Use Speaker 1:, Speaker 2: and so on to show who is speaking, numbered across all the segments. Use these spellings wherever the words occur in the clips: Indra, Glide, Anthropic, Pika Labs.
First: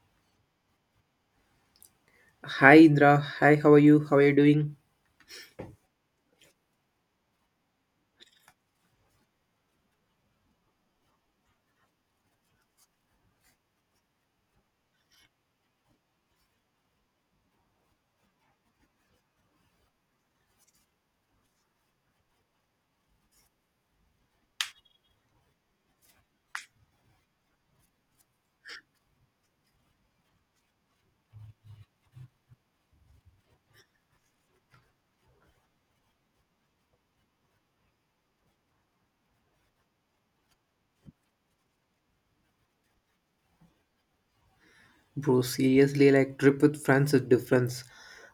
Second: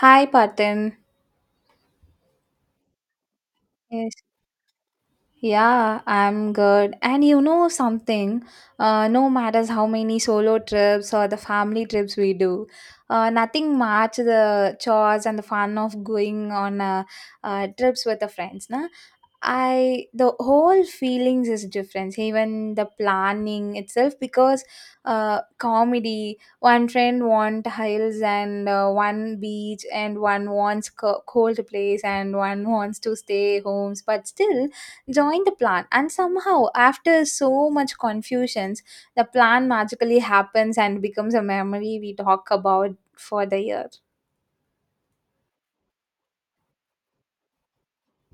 Speaker 1: Hi, Parthen.
Speaker 2: Hi Indra, hi, how are you?
Speaker 1: Yes.
Speaker 2: How are you doing?
Speaker 1: Yeah, I'm good. And you know something, no matters how many solo trips or the family trips we do, nothing match the chores and the fun of going on trips with the friends. Na? I the whole feelings is different. Even the planning itself, because comedy. One friend want hills and one beach, and one wants cold place, and one wants to stay homes. But still, joined the plan and somehow after so much confusions the plan magically happens and becomes a memory we talk about for the year.
Speaker 2: Bro, seriously, like trip with friends is different.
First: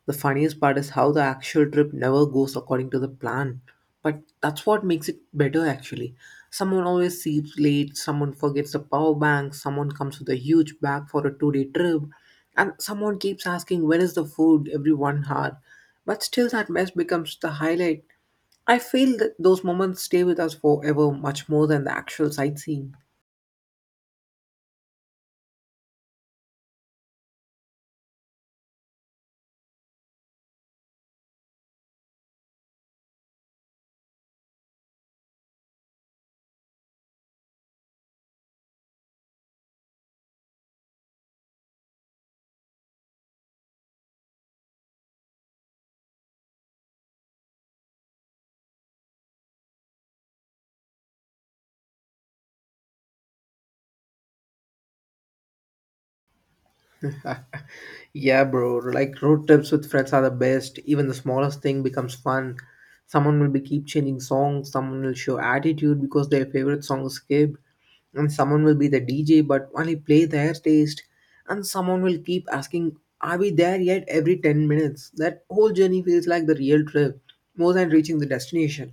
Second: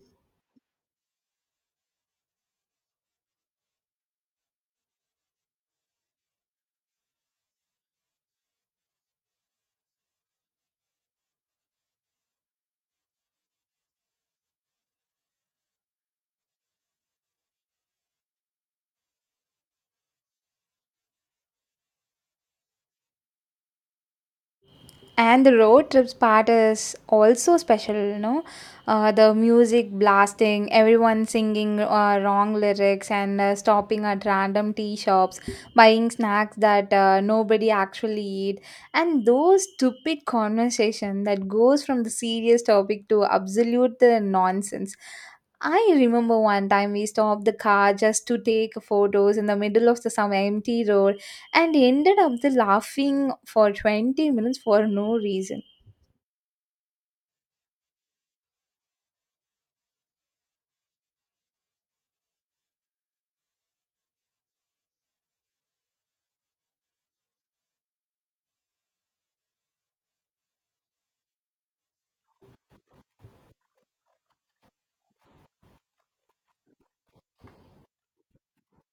Speaker 2: The funniest part is how the actual trip never goes according to the plan. But that's what makes it better actually. Someone always sleeps late, someone forgets the power bank, someone comes with a huge bag for a two-day trip, and someone keeps asking when is the food every one hour. But still that mess becomes the highlight. I feel that those moments stay with us forever much more than the actual sightseeing.
Speaker 1: And the road trips part is also special, you know. The music blasting, everyone singing wrong lyrics, and stopping at random tea shops, buying snacks that nobody actually eat, and those stupid conversation that goes from the serious topic to absolute nonsense. I remember one time we stopped the car just to take photos in the middle of the some empty road and ended up the laughing for 20 minutes for no reason.
Speaker 2: Yeah, bro. Like road trips with friends are the best. Even the smallest thing becomes fun. Someone will be keep changing songs. Someone will show attitude because their favorite song is skipped, and someone will be the DJ but only play their taste, and someone will keep asking, "Are we there yet?" every ten minutes. That whole journey feels like the real trip, more than reaching the destination.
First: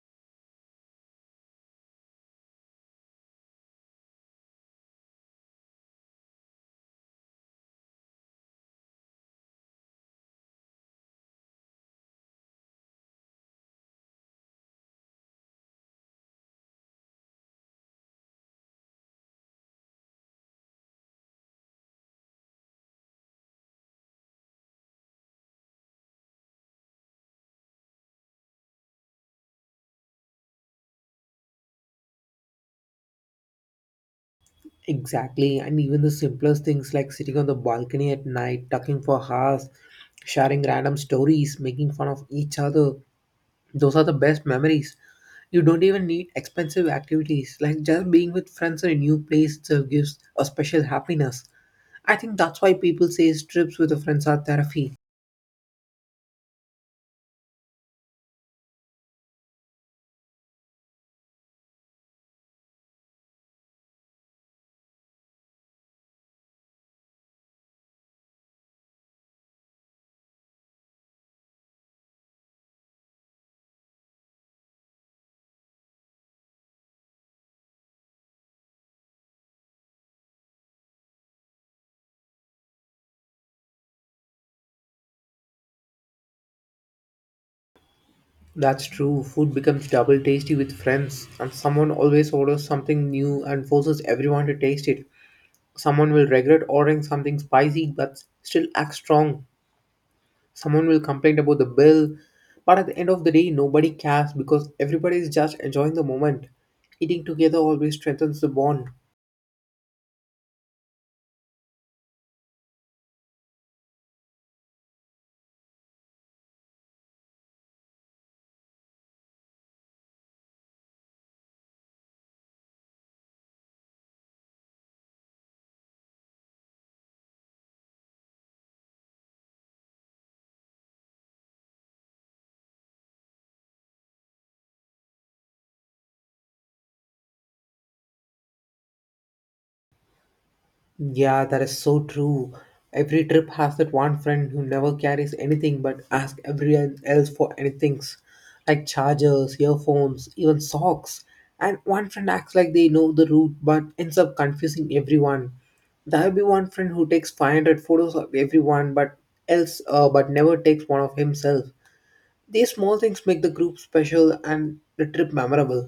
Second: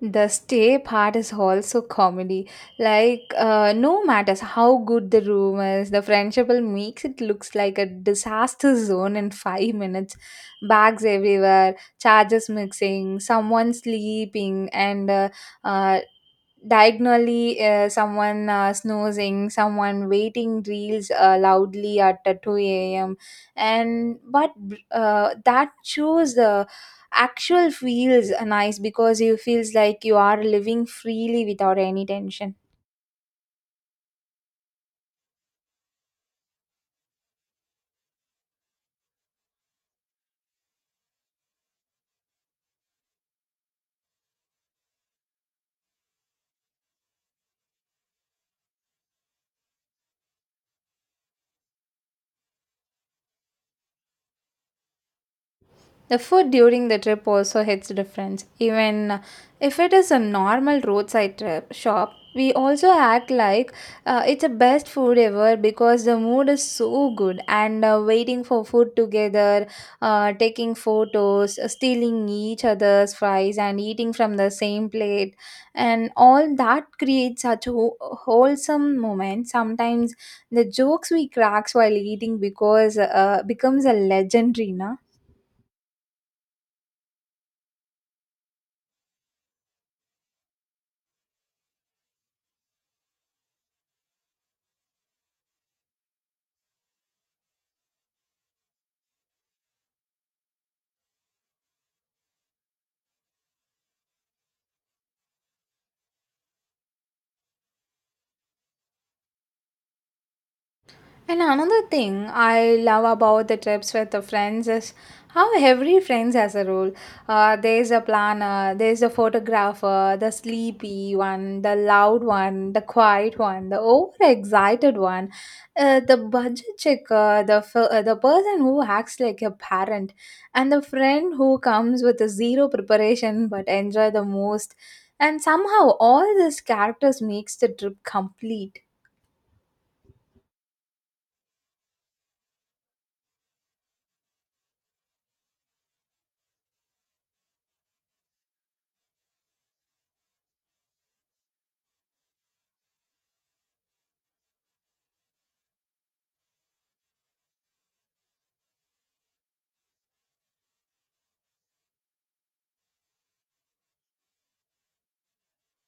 Speaker 1: The stay part is also comedy. Like, no matters how good the room is, the friendship will makes it looks like a disaster zone in 5 minutes. Bags everywhere, charges mixing, someone sleeping, and uh, diagonally, someone snoozing, someone waiting reels loudly at 2 a.m., and but that shows the actual feels nice because you feels like you are living freely without any tension.
Speaker 2: Exactly, and even the simplest things like sitting on the balcony at night, talking for hours, sharing random stories, making fun of each other, those are the best memories. You don't even need expensive activities, like just being with friends in a new place itself gives a special happiness. I think that's why people say trips with the friends are therapy.
Speaker 1: The food during the trip also hits different. Even if it is a normal roadside trip shop, we also act like it's the best food ever because the mood is so good and waiting for food together, taking photos, stealing each other's fries and eating from the same plate, and all that creates such wholesome moment. Sometimes the jokes we cracks while eating because becomes a legendary, na.
Speaker 2: That's true, food becomes double tasty with friends, and someone always orders something new and forces everyone to taste it. Someone will regret ordering something spicy but still act strong. Someone will complain about the bill, but at the end of the day nobody cares because everybody is just enjoying the moment. Eating together always strengthens the bond.
Speaker 1: And another thing I love about the trips with the friends is how every friends has a role. There's a planner, there's a photographer, the sleepy one, the loud one, the quiet one, the overexcited one, the budget checker, the person who acts like a parent, and the friend who comes with a zero preparation but enjoy the most. And somehow all these characters makes the trip complete.
Speaker 2: Yeah, that is so true. Every trip has that one friend who never carries anything but asks everyone else for anything, like chargers, earphones, even socks. And one friend acts like they know the route but ends up confusing everyone. There'll be one friend who takes 500 photos of everyone but else but never takes one of himself. These small things make the group special and the trip memorable.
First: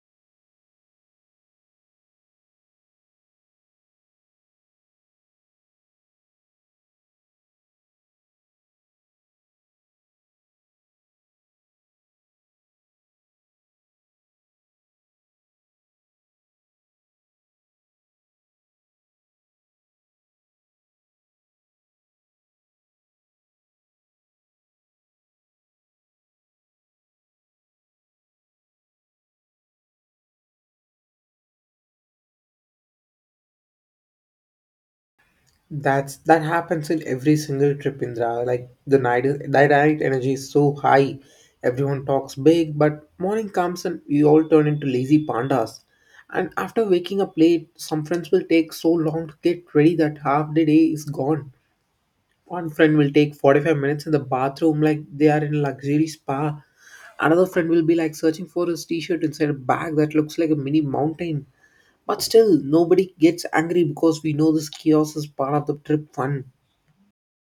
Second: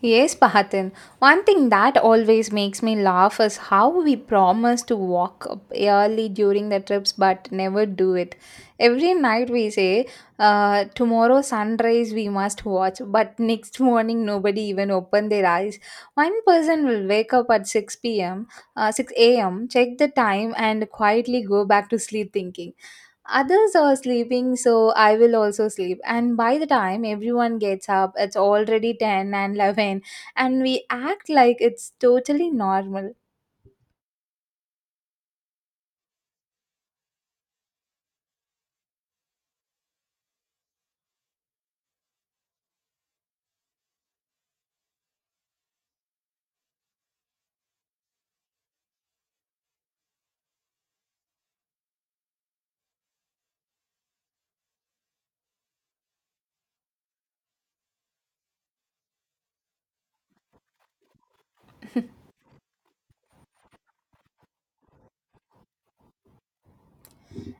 Speaker 1: Yes, Pahatan. One thing that always makes me laugh is how we promise to walk up early during the trips but never do it. Every night we say, tomorrow sunrise we must watch, but next morning nobody even open their eyes. One person will wake up at 6 p.m., 6 a.m., check the time and quietly go back to sleep thinking. Others are sleeping, so I will also sleep. And by the time everyone gets up, it's already 10 and 11, and we act like it's totally normal.
Speaker 2: That's that happens in every single trip, Indra. Like the night energy is so high, everyone talks big, but morning comes and we all turn into lazy pandas. And after waking up late, some friends will take so long to get ready that half the day is gone. One friend will take 45 minutes in the bathroom like they are in a luxury spa. Another friend will be like searching for his t-shirt inside a bag that looks like a mini mountain. But still, nobody gets angry because we know this chaos is part of the trip fun.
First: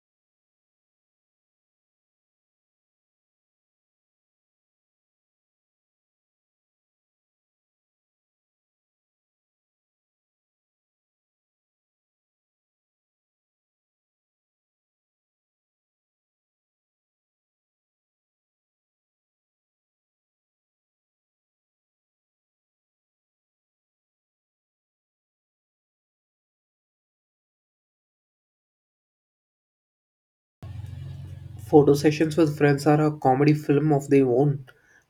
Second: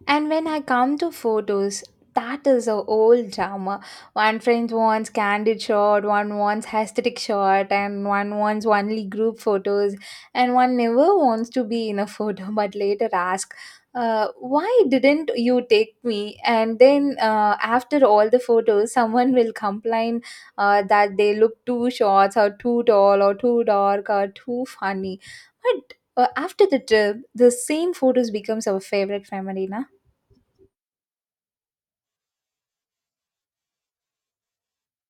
Speaker 1: And when I come to photos, that is a old drama. One friend wants candid shot, one wants aesthetic shot, and one wants only group photos, and one never wants to be in a photo, but later ask, why didn't you take me? And then after all the photos, someone will complain that they look too short, or too tall, or too dark, or too funny. But after the trip, the same photos becomes our favorite memory, na?
Speaker 2: Photo sessions with friends are a comedy film of their own.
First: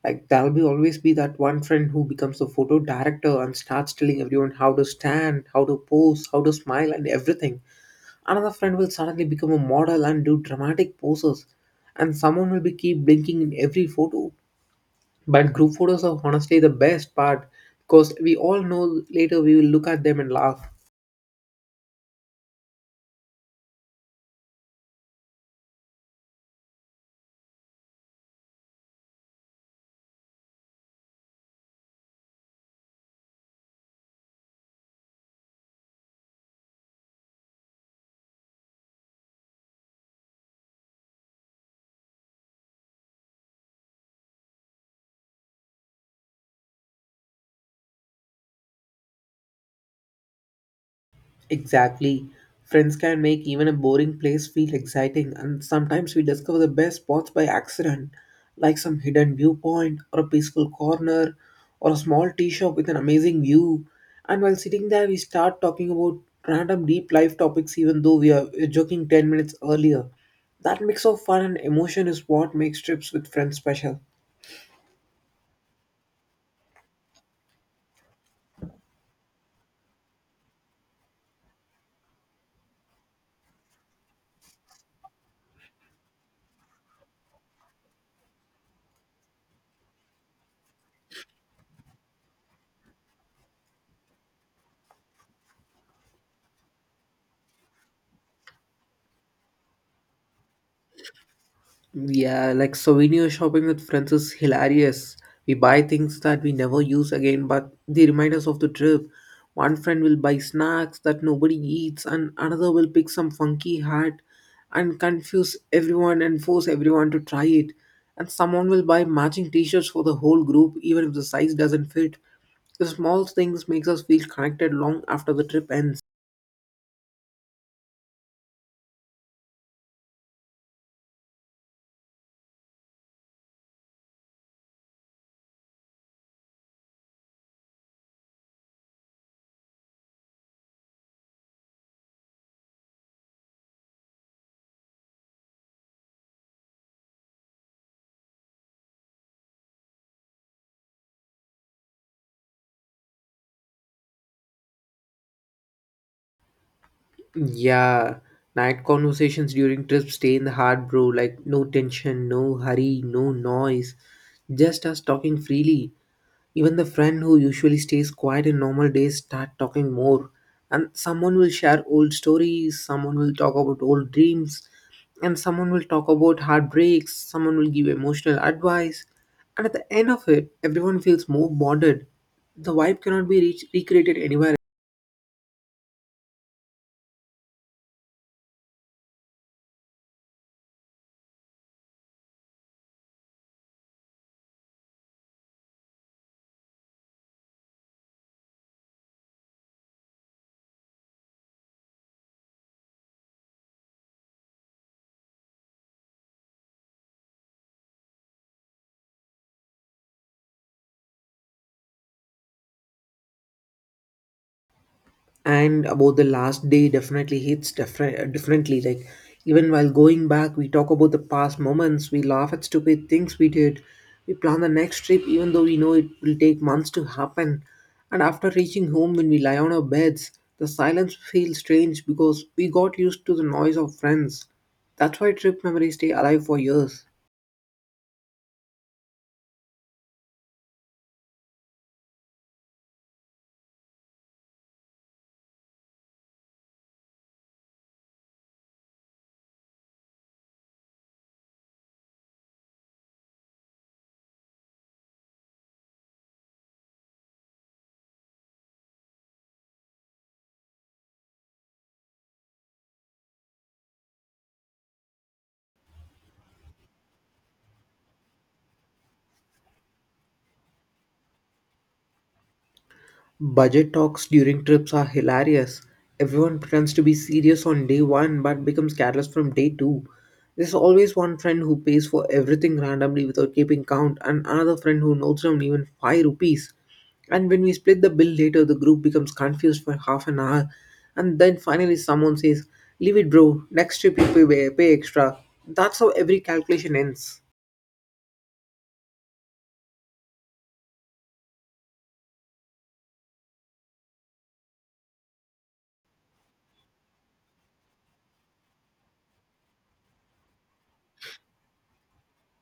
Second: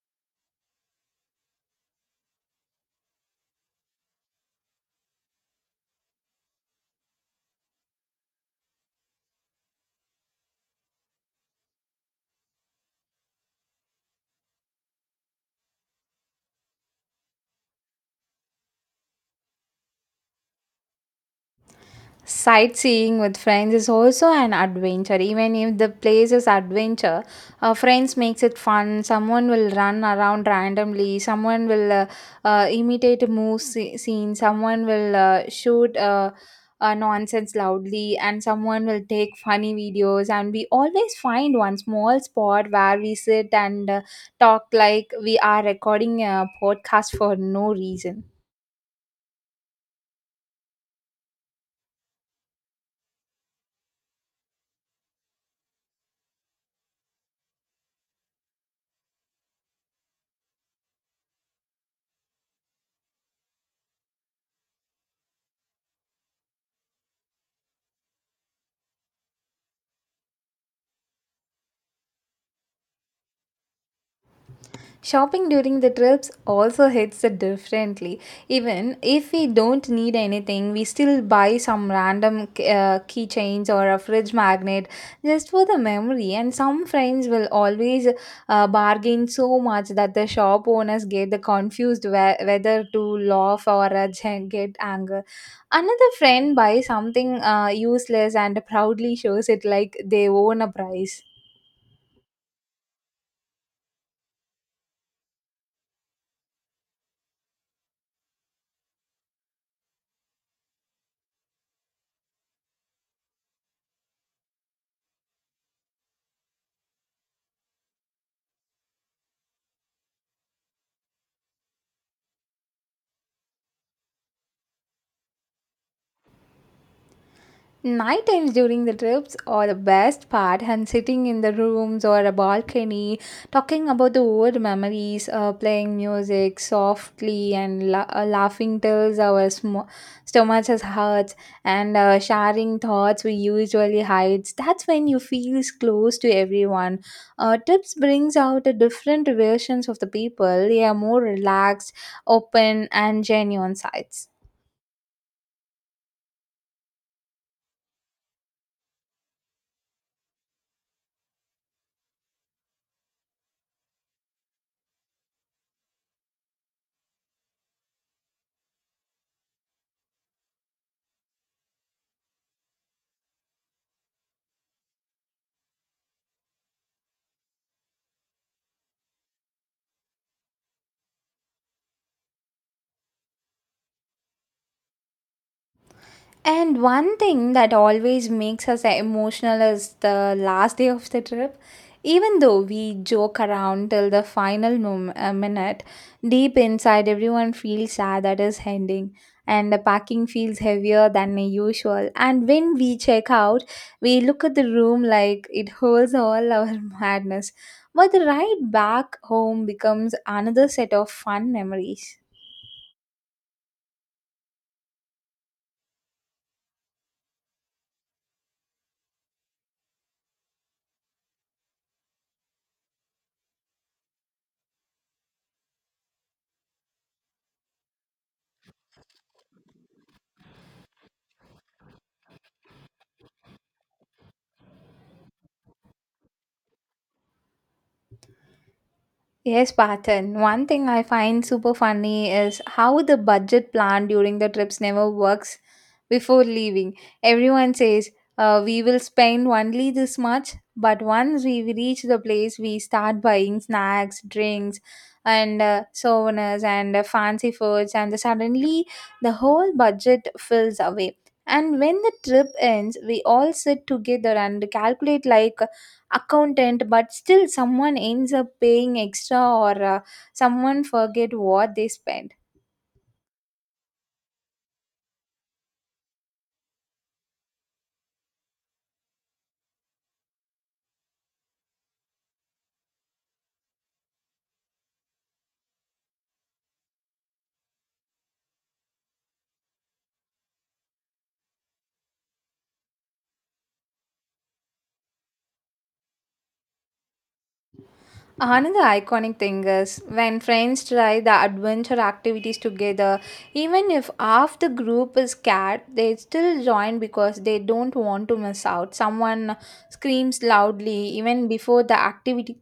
Speaker 2: Like, there'll be always be that one friend who becomes the photo director and starts telling everyone how to stand, how to pose, how to smile, and everything. Another friend will suddenly become a model and do dramatic poses, and someone will be keep blinking in every photo. But group photos are honestly the best part because we all know later we will look at them and laugh.
Speaker 1: Sightseeing with friends is also an adventure. Even if the place is adventure, friends makes it fun. Someone will run around randomly. Someone will imitate scene. Someone will shoot nonsense loudly, and someone will take funny videos. And we always find one small spot where we sit and talk like we are recording a podcast for no reason.
Speaker 2: Exactly. Friends can make even a boring place feel exciting, and sometimes we discover the best spots by accident, like some hidden viewpoint, or a peaceful corner, or a small tea shop with an amazing view. And while sitting there, we start talking about random deep life topics, even though we are joking 10 minutes earlier. That mix of fun and emotion is what makes trips with friends special.
Speaker 1: Shopping during the trips also hits it differently. Even if we don't need anything, we still buy some random keychains or a fridge magnet just for the memory. And some friends will always bargain so much that the shop owners get the confused whether to laugh or get anger. Another friend buys something useless and proudly shows it like they own a prize.
Speaker 2: Yeah, like souvenir shopping with friends is hilarious. We buy things that we never use again, but they remind us of the trip. One friend will buy snacks that nobody eats, and another will pick some funky hat and confuse everyone and force everyone to try it. And someone will buy matching t shirts for the whole group, even if the size doesn't fit. The small things makes us feel connected long after the trip ends.
Speaker 1: Night times during the trips are the best part, and sitting in the rooms or a balcony, talking about the old memories, playing music softly and laughing till our stomachs hurts, and sharing thoughts we usually hide. That's when you feel close to everyone. Trips brings out a different versions of the people. They are more relaxed, open, and genuine sides.
Speaker 2: Yeah, night conversations during trips stay in the heart, bro. Like, no tension, no hurry, no noise. Just us talking freely. Even the friend who usually stays quiet in normal days start talking more. And someone will share old stories, someone will talk about old dreams, and someone will talk about heartbreaks, someone will give emotional advice. And at the end of it, everyone feels more bonded. The vibe cannot be reached, recreated anywhere.
Speaker 1: And one thing that always makes us emotional is the last day of the trip. Even though we joke around till the final minute, deep inside everyone feels sad that is ending, and the packing feels heavier than usual. And when we check out, we look at the room like it holds all our madness. But the ride back home becomes another set of fun memories.
Speaker 2: And about the last day, definitely hits differently. Like even while going back, we talk about the past moments, we laugh at stupid things we did, we plan the next trip even though we know it will take months to happen. And after reaching home, when we lie on our beds, the silence feels strange because we got used to the noise of friends. That's why trip memories stay alive for years.
Speaker 1: Yes, pattern. One thing I find super funny is how the budget plan during the trips never works before leaving. Everyone says, we will spend only this much, but once we reach the place, we start buying snacks, drinks, and souvenirs and fancy foods, and suddenly the whole budget fills away. And when the trip ends, we all sit together and calculate like accountant, but still someone ends up paying extra or someone forget what they spent.
Speaker 2: Budget talks during trips are hilarious. Everyone pretends to be serious on day one but becomes careless from day two. There's always one friend who pays for everything randomly without keeping count, and another friend who notes down even 5 rupees. And when we split the bill later, the group becomes confused for half an hour. And then finally, someone says, "Leave it, bro. Next trip, you pay, pay extra." That's how every calculation ends.
Speaker 1: Another iconic thing is when friends try the adventure activities together, even if half the group is scared they still join because they don't want to miss out. Someone screams loudly even before the activity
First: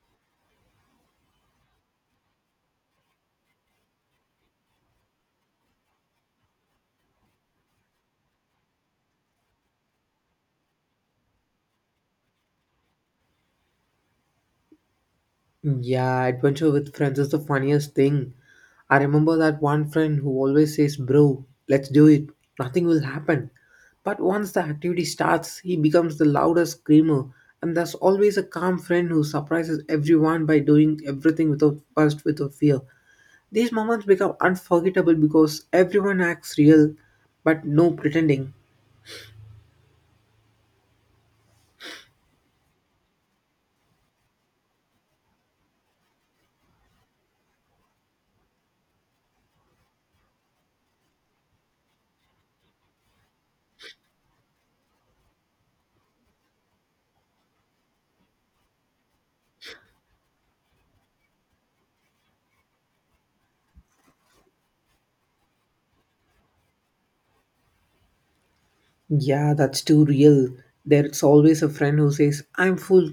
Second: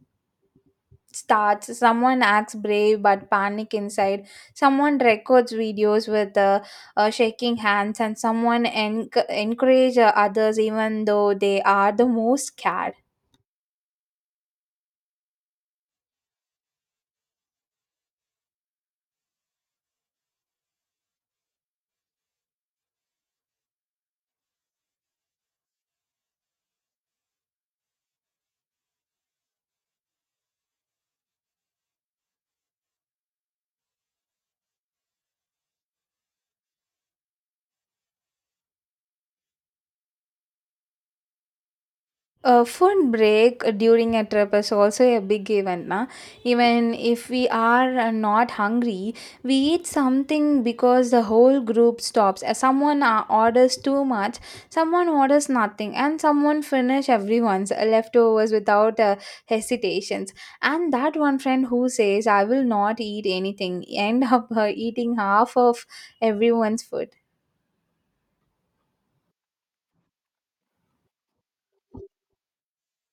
Speaker 1: starts, someone acts brave but panic inside, someone records videos with shaking hands, and someone en encourage others even though they are the most scared.
Speaker 2: Yeah, adventure with friends is the funniest thing. I remember that one friend who always says, "Bro, let's do it. Nothing will happen." But once the activity starts, he becomes the loudest screamer. And there's always a calm friend who surprises everyone by doing everything without first without fear. These moments become unforgettable because everyone acts real, but no pretending.
Speaker 1: A food break during a trip is also a big event. Na? Even if we are not hungry, we eat something because the whole group stops. Someone orders too much, someone orders nothing, and someone finish everyone's leftovers without hesitations. And that one friend who says, I will not eat anything, end up eating half of everyone's food.
Speaker 2: Yeah, that's too real. There's always a friend who says, "I'm full,"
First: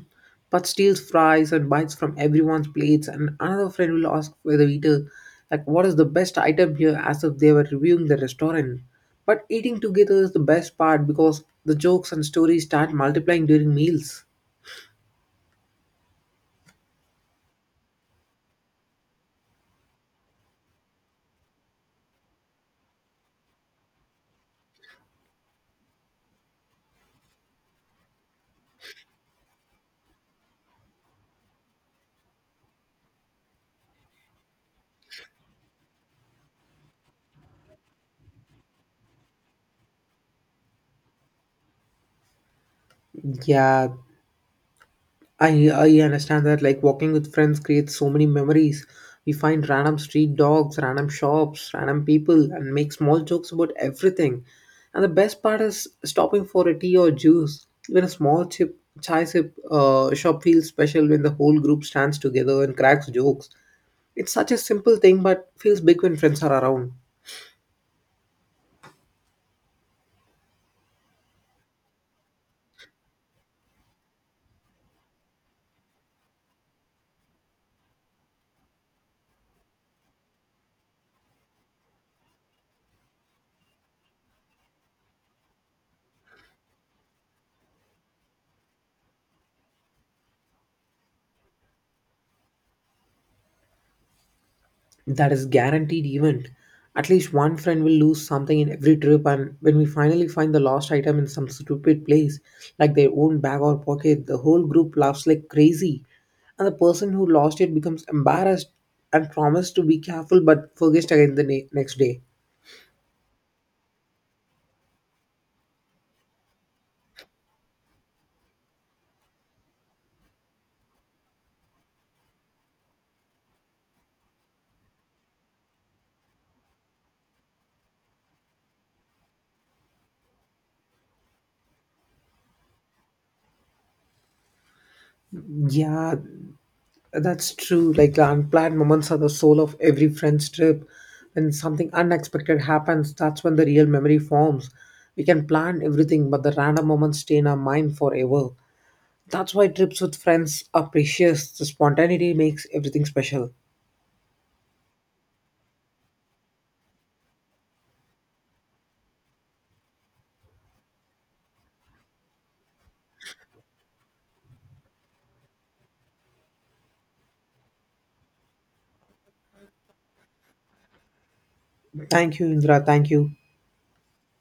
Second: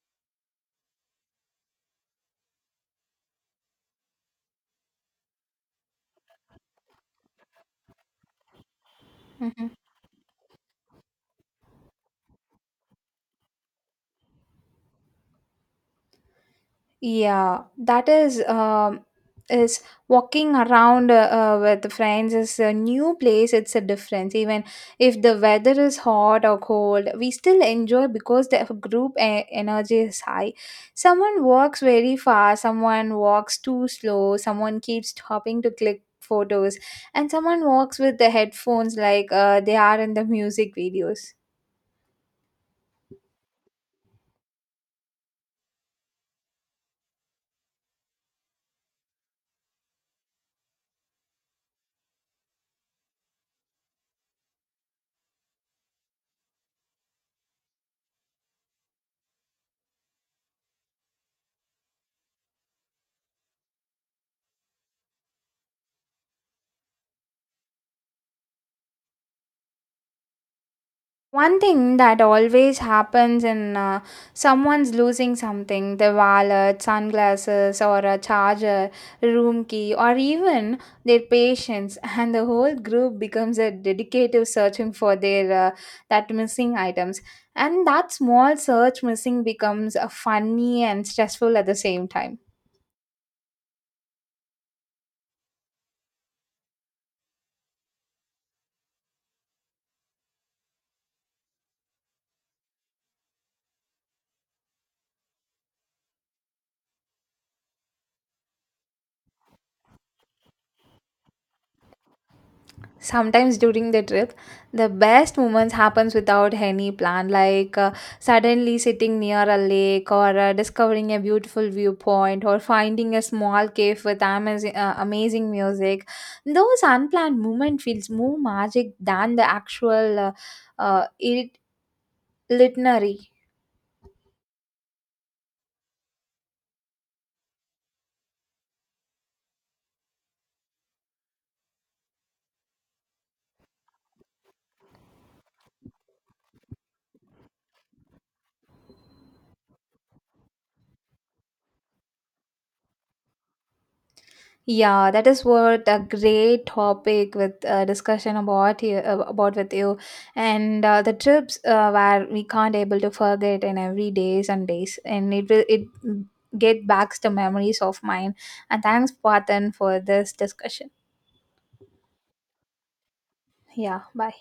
Speaker 2: but steals fries and bites from everyone's plates, and another friend will ask whether eater, like, what is the best item here, as if they were reviewing the restaurant. But
Speaker 1: Mm-hmm.
Speaker 2: eating together is the best part because the jokes and stories start multiplying during meals.
Speaker 1: Yeah, that is walking around with friends is a new place. It's a difference. Even if the weather is hot or cold, we still enjoy because the group energy is high. Someone walks very fast, someone walks too slow, someone keeps stopping to click photos, and someone walks with the headphones like they are in the music videos.
Speaker 2: Yeah, I understand that, like walking with friends creates so many memories. We find random street dogs, random shops, random people, and make small jokes about everything. And the best part is stopping for a tea or juice. Even a small chip chai sip shop feels special when the whole group stands together and cracks jokes. It's such a simple thing, but feels big when friends are around.
Speaker 1: One thing that always happens in, someone's losing something, their wallet, sunglasses, or a charger, room key, or even their patience, and the whole group becomes a dedicated searching for their that missing items. And that small search missing becomes funny and stressful at the same time.
Speaker 2: That is guaranteed event. At least one friend will lose something in every trip, and when we finally find the lost item in some stupid place, like their own bag or pocket, the whole group laughs like crazy. And the person who lost it becomes embarrassed and promised to be careful but forgets again the next day.
Speaker 1: Sometimes during the trip the best moments happens without any plan, like suddenly sitting near a lake or discovering a beautiful viewpoint or finding a small cave with amazing, amazing music. Those unplanned moments feels more magic than the actual uh, it- itinerary.
Speaker 2: Yeah, that's true. Like the unplanned moments are the soul of every friend's trip. When something unexpected happens, that's when the real memory forms. We can plan everything, but the random moments stay in our mind forever. That's why trips with friends are precious. The spontaneity makes everything special.
Speaker 1: Yeah, that is what a great topic with discussion about you, about with you, and the trips where we can't able to forget in every days and days, and it will it get back the memories of mine. And thanks, Patan, for this discussion.
Speaker 2: Thank you, Indra. Thank you.
Speaker 1: Yeah, bye.